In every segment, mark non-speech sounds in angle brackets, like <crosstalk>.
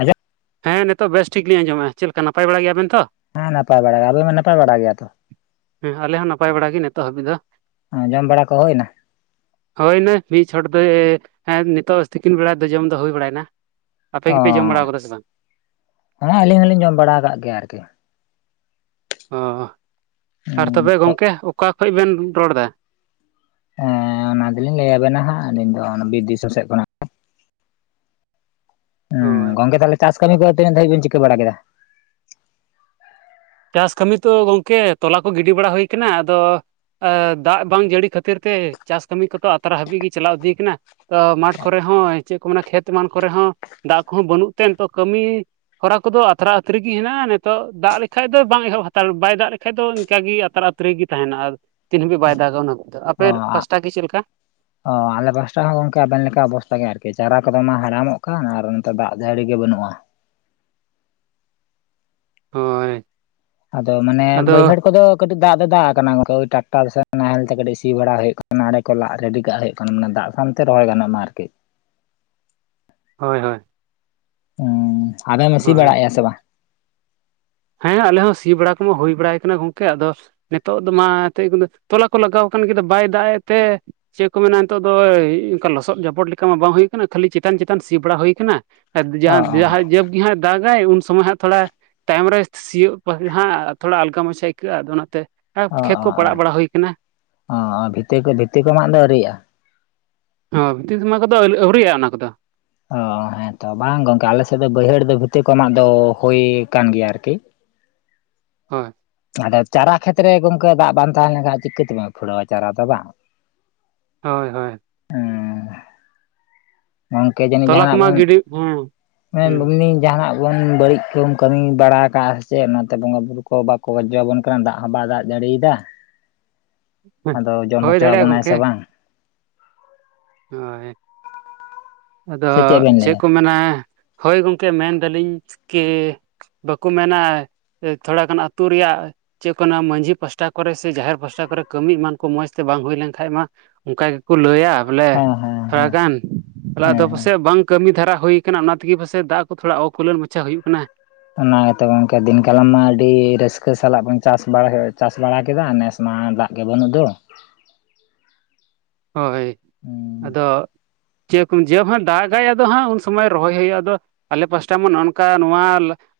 ᱟᱡᱟᱜ ᱦᱮᱸ ᱱᱤᱛᱚᱜ ᱵᱮᱥ ᱴᱷᱤᱠ ᱞᱤᱧ ᱟᱡᱚᱸᱢ ᱫᱟ ᱪᱮᱫ ᱞᱮᱠᱟ ᱱᱟᱯᱟᱭ ᱵᱟᱲᱟ ᱜᱮᱭᱟᱵᱤᱱ ᱛᱚ ᱦᱮᱸ ᱱᱟᱯᱟᱭ ᱵᱟᱲᱟ ᱜᱮᱭᱟ ᱟᱵᱮ ᱢᱟ ᱱᱟᱯᱟᱭ ᱵᱟᱲᱟ ᱜᱮᱭᱟᱛᱚ ᱦᱮᱸ ᱟᱞᱮ ᱦᱚᱸ ᱱᱟᱯᱟᱭ ᱵᱟᱲᱟ ᱜᱮ ᱱᱤᱛᱚᱜ ᱦᱟᱹᱵᱤᱡ ᱫᱚ ᱡᱚᱢ ᱵᱟᱲᱟ ᱠᱚ ᱦᱩᱭ ᱮᱱᱟ ᱦᱚᱭ ᱱᱟ ᱢᱤᱫ ᱪᱷᱚᱴ ᱫᱚ ᱱᱤᱛᱚᱜ ᱛᱤᱠᱤᱱ ᱵᱮᱲᱟ ᱫᱚ ᱡᱚᱢ ᱫᱚ ᱦᱩᱭ ᱵᱟᱲᱟᱭ ᱮᱱᱟ ᱚ ᱦᱮᱸ ᱟᱹᱞᱤᱧ ᱦᱚᱞᱤᱧ ᱡᱚᱢ ᱵᱟᱲᱟ ᱟᱠᱟᱫ ᱜᱮᱭᱟ ᱟᱨᱠᱤ ᱚ ᱟᱨ ᱦᱮᱸ ᱛᱚᱵᱮ ᱜᱚᱢᱠᱮ ᱚᱠᱟ ᱠᱷᱚᱱ ᱵᱮᱱ ᱨᱚᱲ ᱮᱫᱟ ᱦᱮᱸ ᱚᱱᱟ ᱫᱚᱞᱤᱧ ᱞᱟᱹᱭᱟᱵᱮᱱᱟ ᱦᱟᱸᱜ ᱟᱹᱞᱤᱧ ᱫᱚ ᱵᱤᱨ ᱫᱤᱥᱚᱢ ᱥᱮᱫ ᱠᱷᱚᱱᱟᱜ ᱦᱩᱸ ᱦᱳᱭ ᱜᱚᱝᱠᱮ ᱛᱟᱦᱚᱞᱮ ᱪᱟᱥ ᱠᱟᱹᱢᱤ ᱠᱚ ᱛᱤᱱᱟᱹᱜ ᱫᱷᱟᱵᱤᱡ ᱵᱤᱱ ᱪᱤᱠᱟᱹ ᱵᱟᱲᱟ ᱠᱮᱫᱟ ᱪᱟᱥ ᱠᱟᱹᱢᱤ ᱛᱚ ᱜᱚᱝᱠᱮ ᱛᱚᱞᱟ ᱠᱚ ᱜᱤᱰᱤ ᱵᱟᱲᱟ ᱦᱩᱭ ᱠᱟᱱᱟ ᱟᱫᱚ ᱫᱟᱜ ᱵᱟᱝ ᱡᱟᱹᱲᱤ ᱠᱷᱟᱹᱛᱤᱨ ᱛᱮ ᱪᱟᱥ ᱠᱟᱹᱢᱤ ᱠᱚᱫᱚ ᱟᱛᱨᱟ ᱦᱟᱹᱵᱤᱡ ᱜᱮ ᱪᱟᱞᱟᱣ ᱤᱫᱤ ᱠᱟᱱᱟ ᱫᱚ ᱢᱟᱴᱷ ᱠᱚᱨᱮ ᱦᱚᱸ ᱪᱮᱫ ᱠᱚ ᱢᱮᱱᱟ ᱠᱷᱮᱛ ᱮᱢᱟᱱ ᱠᱚᱨᱮ ᱦᱚᱸ ᱫᱟᱜ ᱠᱚᱦᱚᱸ ᱵᱟᱹᱱᱩᱜ ᱛᱮ ᱱᱤᱛᱚᱜ ᱠᱟᱹᱢᱤ ᱦᱚᱨᱟ ᱠᱚᱫᱚ ᱟᱛᱨᱟ ᱟᱹᱛᱷᱨᱤ ᱜᱮ ᱦᱮᱱᱟᱜ-ᱟ ᱱᱤᱛᱚᱜ ᱫᱟᱜ ᱠᱷᱟᱡ ᱫᱚ ᱵᱟᱝ ᱮᱦᱚᱵ ᱦᱟᱛᱟᱲ ᱵᱟᱭ ᱫᱟᱜ ᱞᱮᱠᱟᱡ ᱫᱚ ᱤᱱᱠᱟᱜᱮ ᱟᱛᱟᱨ ᱟᱛᱨᱮ ᱜᱮ ᱛᱟᱦᱮᱱᱟ ᱟᱨ ᱛᱤᱱ ᱦᱟᱹᱵᱤᱡ ᱵᱟᱭ ᱫᱟᱜᱟ ᱚᱱᱟ ᱫᱚ ᱟᱯᱮ ᱚ ᱯᱟᱥᱴᱟ ᱜᱤ ᱪᱮᱫ ᱞᱮᱠᱟ ᱚ ᱟᱞᱮ ᱯᱟᱥᱴᱟ ᱦᱚᱸ ᱜᱚᱝᱠᱮ ᱟᱵᱤᱱ ᱞᱮᱠᱟ ᱚᱵᱚᱥᱛᱟ ᱜᱮ ᱟᱨᱠᱤ ᱪᱟᱨᱟ ᱠᱚᱫᱚ ᱢᱟ ᱦᱟᱲᱟᱢᱚᱜ ᱠᱟᱱ ᱟᱨ ᱱᱚᱛᱮ ᱫᱟᱜ ᱡᱟᱹᱲᱤ ᱜᱮ ᱵᱟᱹᱱᱩᱜᱼᱟ ᱦᱚᱭ ᱟᱫᱚ ᱢᱟᱱᱮ ᱵᱟᱹᱭᱦᱟᱹᱲ ᱠᱚᱫᱚ ᱠᱟᱹᱴᱤᱡ ᱫᱟᱜ ᱫᱚ ᱫᱟᱜ ᱟᱠᱟᱱᱟ ᱜᱚᱝᱠᱮ ᱴᱟᱠᱴᱟᱨ ᱥᱮ ᱱᱟᱦᱮᱞ ᱛᱮ ᱠᱟᱹᱴᱤᱡ ᱥᱤ ᱵᱟᱲᱟ ᱦᱩᱭᱩᱜ ᱠᱟᱱᱟ ᱱᱟᱲᱰᱮ ᱠᱚ ᱞᱟᱜ ᱨᱮᱰᱤ ᱠᱟᱜ ᱦᱩᱭᱩᱜ ᱠᱟᱱᱟ ᱠᱟᱱᱟ ᱢᱟᱱᱮ ᱫᱟᱜ ᱥᱟᱶᱛᱮ ᱨᱚᱦᱚᱭ ᱜᱟᱱᱚᱜ ᱢᱟ ᱟᱨᱠᱤ ᱦᱚᱭ ᱦᱚᱭ ᱦᱮᱸ ᱟᱵᱤᱱ ᱥᱤ ᱦᱳᱭ ᱵᱟᱲᱟᱭᱮᱫᱼᱟ ᱥᱮ ᱵᱟᱝ ᱦᱮᱸ ᱟᱞᱮ ᱦᱚᱸ ᱥᱤ ᱵᱟᱲᱟ ᱠᱚᱢᱟ ᱦᱩᱭ ᱵᱟᱲᱟᱭ ᱠᱟᱱᱟ ᱜᱚᱝᱠᱮ ᱟᱫᱚ ᱱᱤᱛᱚᱜ ᱫᱚ ᱢᱟ ᱮᱱᱛᱮᱫ ᱛᱚᱞᱟ ᱠᱚ ᱞᱟᱜᱟᱣ ᱠᱟᱱ ᱜᱮ ᱵᱟᱭ ᱫᱟᱜ ᱮ ᱛᱮ ᱪᱮᱫ ᱠᱚ ᱢᱮᱱᱟ ᱱᱤᱛᱚᱜ ᱫᱚ ᱚᱱᱠᱟ ᱞᱚᱥᱚᱫ ᱡᱟᱯᱚᱫ ᱞᱮᱠᱟ ᱢᱟ ᱵᱟᱝ ᱦᱩᱭ ᱠᱟᱱᱟ ᱠᱷᱟᱹᱞᱤ ᱪᱮᱛᱟᱱ ᱪᱮᱛᱟᱱ ᱥᱤ ᱵᱟᱲᱟ ᱦᱩᱭ ᱟᱠᱟᱱᱟ ᱟᱨ ᱚ ᱡᱟᱦᱟᱸ ᱚ ᱡᱟᱦᱟᱸ ᱡᱟᱹᱵᱽ ᱜᱮ ᱦᱟᱸᱜ ᱫᱟᱜᱟᱭ ᱩᱱ ᱥᱚᱢᱚᱭ ᱦᱟᱸᱜ ᱛᱷᱚᱲᱟ ᱛᱟᱭᱚᱢ ᱨᱮ ᱥᱤᱭᱩᱜ ᱦᱟᱸᱜ ᱛᱷᱚᱲᱟ ᱟᱞᱜᱟ ᱢᱟᱪᱷᱟ ᱟᱹᱭᱠᱟᱹᱜᱼᱟ ᱟᱫᱚ ᱚᱱᱟᱛᱮ ᱚ ᱠᱷᱮᱛ ᱚ ᱠᱚ ᱯᱟᱲᱟᱜ ᱵᱟᱲᱟ ᱦᱩᱭ ᱠᱟᱱᱟ ᱚ ᱤᱛᱟᱹ ᱠᱚ ᱵᱷᱤᱛᱤ ᱠᱚ ᱢᱟᱜ ᱫᱚ ᱟᱹᱣᱨᱤᱭᱟᱜᱼᱟ ᱦᱤᱛᱤᱱ ᱥᱚᱭ ᱠᱚᱫᱚ ᱟᱹᱣᱨᱤᱭᱟᱜᱼᱟ ᱚᱱᱟ ᱠᱚᱫᱚ ᱚ ᱦᱮᱸ ᱛᱚ ᱵᱟᱝ ᱜᱚᱝᱠᱮ ᱟᱞᱮᱥᱮᱫ ᱫᱚ ᱵᱟᱹᱭᱦᱟᱹᱲ ᱫᱚ ᱵᱷᱤᱛᱤᱨ ᱠᱚ ᱢᱟᱜ ᱫᱚ ᱦᱩᱭ ᱟᱠᱟᱱ ᱜᱮᱭᱟ ᱟᱨᱠᱤ ᱦᱚᱭ ᱟᱫᱚ ᱪᱟᱨᱟ ᱠᱷᱮᱛᱨᱮ ᱜᱚᱝᱠᱮ ᱫᱟᱜ ᱵᱟᱝ ᱛᱟᱦᱮᱸ ᱞᱮᱱᱠᱷᱟᱱ ᱪᱤᱠᱟᱹ ᱛᱮᱵᱮ ᱯᱷᱩᱲᱟᱹᱣᱟ ᱪᱟᱨᱟ ᱫᱚ ᱵᱟᱝ ᱦᱚᱭ ᱦᱚᱭ ᱦᱮᱸ ᱜᱚᱝᱠᱮ ᱡᱟᱹᱱᱤᱡ ᱛᱚᱞᱟ ᱡᱟᱦᱟᱱᱟᱜ ᱠᱚᱢᱟ ᱵᱚᱱ ᱜᱤᱰᱤ ᱦᱮᱸ ᱮᱢ ᱡᱟᱦᱟᱱᱟᱜ ᱠᱚᱵᱚᱱ ᱵᱟᱹᱲᱤᱡ ᱠᱚ ᱵᱚᱱ ᱠᱟᱹᱢᱤ ᱵᱟᱲᱟ ᱠᱟᱜ-ᱟ ᱥᱮ ᱪᱮᱫ ᱚᱱᱟᱛᱮ ᱵᱚᱸᱜᱟ ᱵᱩᱨᱩ ᱠᱚ ᱵᱟᱠᱚ ᱜᱟᱡᱡᱚ ᱟᱵᱚᱱ ᱫᱟᱜ ᱦᱚᱸ ᱵᱟᱭ ᱫᱟᱜ ᱡᱟᱹᱲᱤᱭᱮᱫᱟ ᱦᱮᱸ ᱟᱫᱚ ᱡᱚᱢ ᱦᱳᱭ ᱦᱚᱪᱚ ᱫᱟᱲᱮᱭᱟᱜᱼᱟ ᱟᱵᱚᱱᱟᱭ ᱥᱮ ᱵᱟᱝ? ᱦᱚᱭ ᱟᱫᱚ ᱥᱮ ᱵᱮᱱ ᱪᱮᱫ ᱞᱟᱹᱭᱟ ᱠᱚ ᱢᱮᱱᱟ- ᱦᱚᱭ ᱜᱚᱢᱠᱮ ᱢᱮᱱ ᱫᱟᱞᱤᱧ ᱠᱤ ᱵᱟᱠᱚ ᱢᱮᱱᱟ ᱛᱷᱚᱲᱟ ᱜᱟᱱ ᱟᱹᱛᱩ ᱨᱮᱭᱟᱜ ᱪᱮᱫ ᱚᱱᱟ ᱢᱟᱺᱡᱷᱤ ᱯᱟᱥᱴᱟ ᱠᱚᱨᱮᱜ ᱥᱮ ᱡᱟᱦᱮᱨ ᱯᱟᱥᱴᱟ ᱠᱚᱨᱮ ᱠᱟᱹᱢᱤ ᱮᱢᱟᱱ ᱠᱚ ᱢᱚᱸᱡᱽᱛᱮ ᱵᱟᱝ ᱦᱩᱭ ᱞᱮᱱ ᱠᱷᱟᱡ ᱢᱟ ᱚᱱᱠᱟ ᱜᱮᱠᱚ ᱞᱟᱹᱭᱟ ᱵᱚᱞᱮ ᱦᱮᱸ ᱦᱮᱸ ᱦᱮᱸ ᱛᱷᱚᱲᱟᱜᱟᱱ ᱛᱟᱦᱮ ᱦᱮᱸ ᱟᱫᱚ ᱦᱮᱸ ᱯᱟᱥᱮᱡ ᱵᱟᱝ ᱠᱟᱹᱢᱤ ᱫᱷᱟᱨᱟ ᱦᱩᱭᱟ ᱟᱠᱟᱱᱟ ᱚᱱᱟ ᱛᱮᱜᱮ ᱯᱟᱥᱮᱡ ᱫᱟᱜ ᱠᱚ ᱛᱷᱚᱲᱟ ᱚᱠᱩᱞᱚᱱ ᱢᱟᱪᱷᱟ ᱦᱩᱭᱩᱜ ᱠᱟᱱᱟ ᱚᱱᱟ ᱜᱮᱛᱚ ᱜᱚᱝᱠᱮ ᱫᱤᱱ ᱠᱟᱞᱟᱝ ᱢᱟ ᱟᱹᱰᱤ ᱨᱟᱹᱥᱠᱟᱹ ᱥᱟᱞᱟᱜ ᱵᱚᱱ ᱪᱟᱥ ᱪᱟᱥ ᱵᱟᱲᱟ ᱠᱮᱫᱟ ᱢᱟ ᱫᱟᱜ ᱜᱮ ᱵᱟᱹᱱᱩᱜ ᱫᱚ ᱦᱚᱭ ᱟᱫᱚ ᱪᱮᱫ ᱠᱚᱢ ᱡᱮ ᱦᱟᱜ ᱫᱟᱜᱟᱭ ᱟᱫᱚ ᱦᱟᱸᱜ ᱩᱱ ᱥᱚᱢᱚᱭ ᱨᱚᱦᱚᱭ ᱦᱩᱭᱩᱜᱼᱟ ᱟᱫᱚ ᱟᱞᱮ ᱯᱟᱥᱴᱟ ᱢᱟ ᱱᱚᱜᱚᱭ ᱱᱚᱝᱠᱟ ᱱᱚᱣᱟ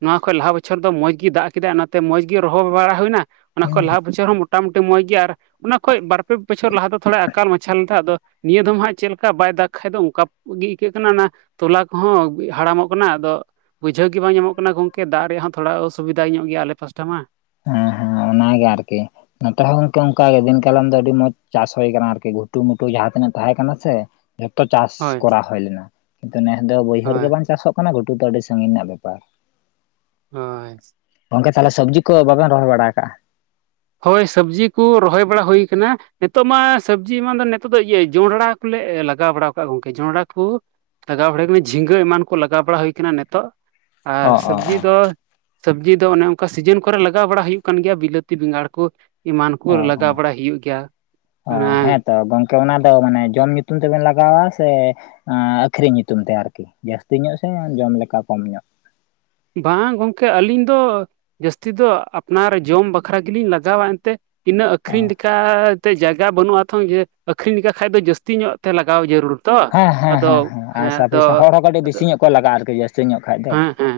ᱱᱚᱣᱟ ᱠᱷᱚᱱᱚᱡ ᱞᱟᱦᱟ ᱵᱚᱪᱷᱚᱨ ᱫᱚ ᱢᱚᱸᱡᱽ ᱜᱮ ᱫᱟᱜ ᱠᱮᱫᱟ ᱚᱱᱟᱛᱮ ᱢᱚᱸᱡᱽ ᱜᱮ ᱨᱚᱦᱚᱭ ᱵᱟᱲᱟ ᱦᱩᱭ ᱮᱱᱟ ᱚᱱᱟ ᱠᱷᱚᱡ ᱞᱟᱦᱟ ᱵᱚᱪᱷᱚᱨ ᱦᱚᱸ ᱢᱚᱴᱟᱢᱩᱴᱤ ᱢᱚᱡᱽ ᱜᱮᱭᱟ ᱟᱨ ᱚᱱᱟ ᱠᱷᱚᱱᱚᱡ ᱵᱟᱨ ᱯᱮ ᱵᱚᱪᱷᱚᱨ ᱞᱟᱦᱟ ᱫᱚ ᱛᱷᱚᱲᱟ ᱮᱠᱟᱞ ᱢᱟᱪᱷᱟᱞ ᱮᱫᱟ ᱟᱫᱚ ᱱᱤᱭᱟᱹ ᱫᱚᱢ ᱦᱟᱸᱜ ᱪᱮᱫ ᱞᱮᱠᱟ ᱵᱟᱭ ᱫᱟᱜᱽ ᱠᱷᱟᱱ ᱫᱚ ᱚᱱᱠᱟ ᱜᱮ ᱟᱹᱭᱠᱟᱹᱜ ᱠᱟᱱᱟ ᱚᱱᱟᱼ ᱛᱚᱞᱟ ᱠᱚᱦᱚᱸ ᱦᱟᱲᱟᱢᱚᱜ ᱠᱟᱱᱟ ᱟᱫᱚ ᱵᱩᱡᱷᱟᱹᱣ ᱜᱮ ᱵᱟᱝ ᱧᱟᱢᱚᱜ ᱠᱟᱱᱟ ᱜᱚᱝᱠᱮ ᱫᱟᱜ ᱨᱮᱭᱟᱜ ᱦᱚᱸ ᱛᱷᱚᱲᱟ ᱚᱥᱩᱵᱤᱫᱟ ᱧᱚᱜ ᱜᱮᱭᱟ ᱟᱞᱮ ᱯᱟᱥᱴᱟ ᱢᱟ᱾ ᱦᱮᱸ ᱦᱮᱸ ᱚᱱᱟᱜᱮ ᱟᱨᱠᱤ᱾ ᱱᱚᱛᱮ ᱨᱮ ᱦᱚᱸ ᱜᱚᱝᱠᱮ ᱚᱱᱠᱟ ᱜᱮ ᱫᱤᱱ ᱠᱟᱞᱚᱢ ᱫᱚ ᱟᱹᱰᱤ ᱢᱚᱸᱡᱽ ᱪᱟᱥ ᱦᱩᱭ ᱟᱠᱟᱱᱟ ᱟᱨᱠᱤ ᱜᱷᱩᱴᱩᱢᱩᱴᱩ ᱡᱟᱦᱟᱸ ᱛᱤᱱᱟᱹᱜ ᱛᱟᱦᱮᱸ ᱠᱟᱱᱟ ᱥᱮ᱾ ᱡᱷᱚᱛᱚ ᱪᱟᱥ ᱦᱳᱭ ᱠᱚᱨᱟᱣ ᱦᱩᱭ ᱞᱮᱱᱟ ᱠᱤᱱᱛᱩ ᱱᱮᱥ ᱫᱚ ᱵᱟᱹᱭᱦᱟᱹᱲ ᱜᱮ ᱦᱳᱭ ᱵᱟᱝ ᱪᱟᱥᱚᱜ ᱚᱱᱟ ᱜᱷᱩᱴᱩ ᱫᱚ ᱟᱹᱰᱤ ᱥᱟᱺᱜᱤᱧ ᱨᱮᱱᱟᱜ ᱵᱮᱯᱟᱨ ᱦᱚᱭ᱾ ᱜᱚᱝᱠᱮ ᱛᱟᱦᱞᱮ ᱥᱚᱵᱽᱡᱤ ᱠᱚ ᱵᱟᱵᱮᱱ ᱨᱚᱦᱚᱭ ᱵᱟᱲᱟ ᱟᱠᱟᱜᱼᱟ ᱦᱳᱭ ᱥᱚᱵᱽᱡᱤ ᱠᱚ ᱨᱚᱦᱚᱭ ᱵᱟᱲᱟ ᱦᱩᱭ ᱟᱠᱟᱱᱟ᱾ ᱱᱤᱛᱚᱜ ᱢᱟ ᱥᱚᱵᱽᱡᱤ ᱢᱟ ᱫᱚ ᱱᱤᱛᱚᱜ ᱫᱚ ᱤᱭᱟᱹ ᱡᱚᱸᱱᱰᱨᱟ ᱠᱚᱞᱮ ᱞᱟᱜᱟᱣ ᱵᱟᱲᱟᱣ ᱠᱟᱜ ᱜᱚᱢᱠᱮ ᱡᱚᱱᱰᱨᱟ ᱠᱚ- ᱞᱟᱜᱟᱣ ᱵᱟᱲᱟ ᱟᱠᱟᱱᱟ ᱡᱷᱤᱸᱜᱟᱹ ᱮᱢᱟᱱ ᱠᱚ ᱞᱟᱜᱟᱣ ᱵᱟᱲᱟ ᱦᱩᱭ ᱟᱠᱟᱱᱟ ᱱᱤᱛᱚᱜ ᱟᱨ ᱚ ᱚ ᱥᱚᱵᱽᱡᱤ ᱫᱚ ᱥᱚᱵᱽᱡᱤ ᱫᱚ ᱚᱱᱮ ᱚᱱᱠᱟ ᱥᱤᱡᱤᱱ ᱠᱚᱨᱮ ᱞᱟᱜᱟᱣ ᱵᱟᱲᱟ ᱦᱩᱭᱩᱜ ᱠᱟᱱ ᱜᱮᱭᱟ ᱵᱤᱞᱟᱹᱛᱤ ᱵᱮᱸᱜᱟᱲ ᱠᱩ ᱮᱢᱟᱱ ᱠᱚ ᱚ ᱚ ᱞᱟᱜᱟᱣ ᱵᱟᱲᱟ ᱦᱩᱭᱩᱜ ᱜᱮᱭᱟ ᱚ ᱮᱸ ᱦᱮᱸᱛᱚ ᱜᱚᱝᱠᱮ ᱚᱱᱟ ᱫᱚ ᱢᱟᱱᱮ ᱡᱚᱢ ᱧᱩᱛᱩᱢ ᱛᱮᱵᱮᱱ ᱞᱟᱜᱟᱣᱟ ᱥᱮ ᱟᱹᱠᱷᱨᱤᱧ ᱧᱩᱛᱩᱢ ᱛᱮ ᱟᱨᱠᱤ ᱡᱟᱹᱥᱛᱤ ᱧᱚᱜ ᱥᱮ ᱡᱚᱢ ᱞᱮᱠᱟ ᱠᱚᱢ ᱧᱚᱜ? ᱵᱟᱝ ᱜᱚᱢᱠᱮ ᱟᱹᱞᱤᱧ ᱫᱚ ᱡᱟᱹᱥᱛᱤ ᱫᱚ ᱟᱯᱱᱟᱨ ᱡᱚᱢ ᱵᱟᱠᱷᱨᱟ ᱜᱮᱞᱤᱧ ᱞᱟᱜᱟᱣᱟ ᱮᱱᱛᱮᱫ᱾ ᱛᱤᱱᱟᱹᱜ ᱚ ᱟᱹᱠᱷᱨᱤᱧ ᱞᱮᱠᱟᱛᱮ ᱡᱟᱭᱜᱟ ᱵᱟᱹᱱᱩᱜᱼᱟ ᱛᱷᱚ ᱡᱮ ᱟᱠᱷᱹᱨᱤᱧ ᱞᱮᱠᱟ ᱠᱷᱟᱱ ᱫᱚ ᱡᱟᱹᱥᱛᱤ ᱧᱚᱜ ᱛᱮ ᱞᱟᱜᱟᱣ ᱡᱟᱹᱨᱩᱲ᱾ ᱛᱚ ᱦᱮᱸ ᱦᱮᱸ ᱟᱫᱚ ᱟᱨ ᱦᱮᱸ ᱟᱫᱚ ᱥᱟᱯᱷᱤᱥᱮᱱ ᱦᱚᱲ ᱦᱚᱸ ᱠᱟᱹᱴᱤᱡ ᱟᱫᱚ ᱵᱮᱥᱤ ᱧᱚᱜ ᱠᱚ ᱞᱟᱜᱟᱜᱼᱟ ᱟᱨᱠᱤ ᱡᱟᱹᱥᱛᱤ ᱧᱚᱜ ᱠᱷᱟᱡ ᱫᱚ ᱦᱮᱸ ᱦᱮᱸ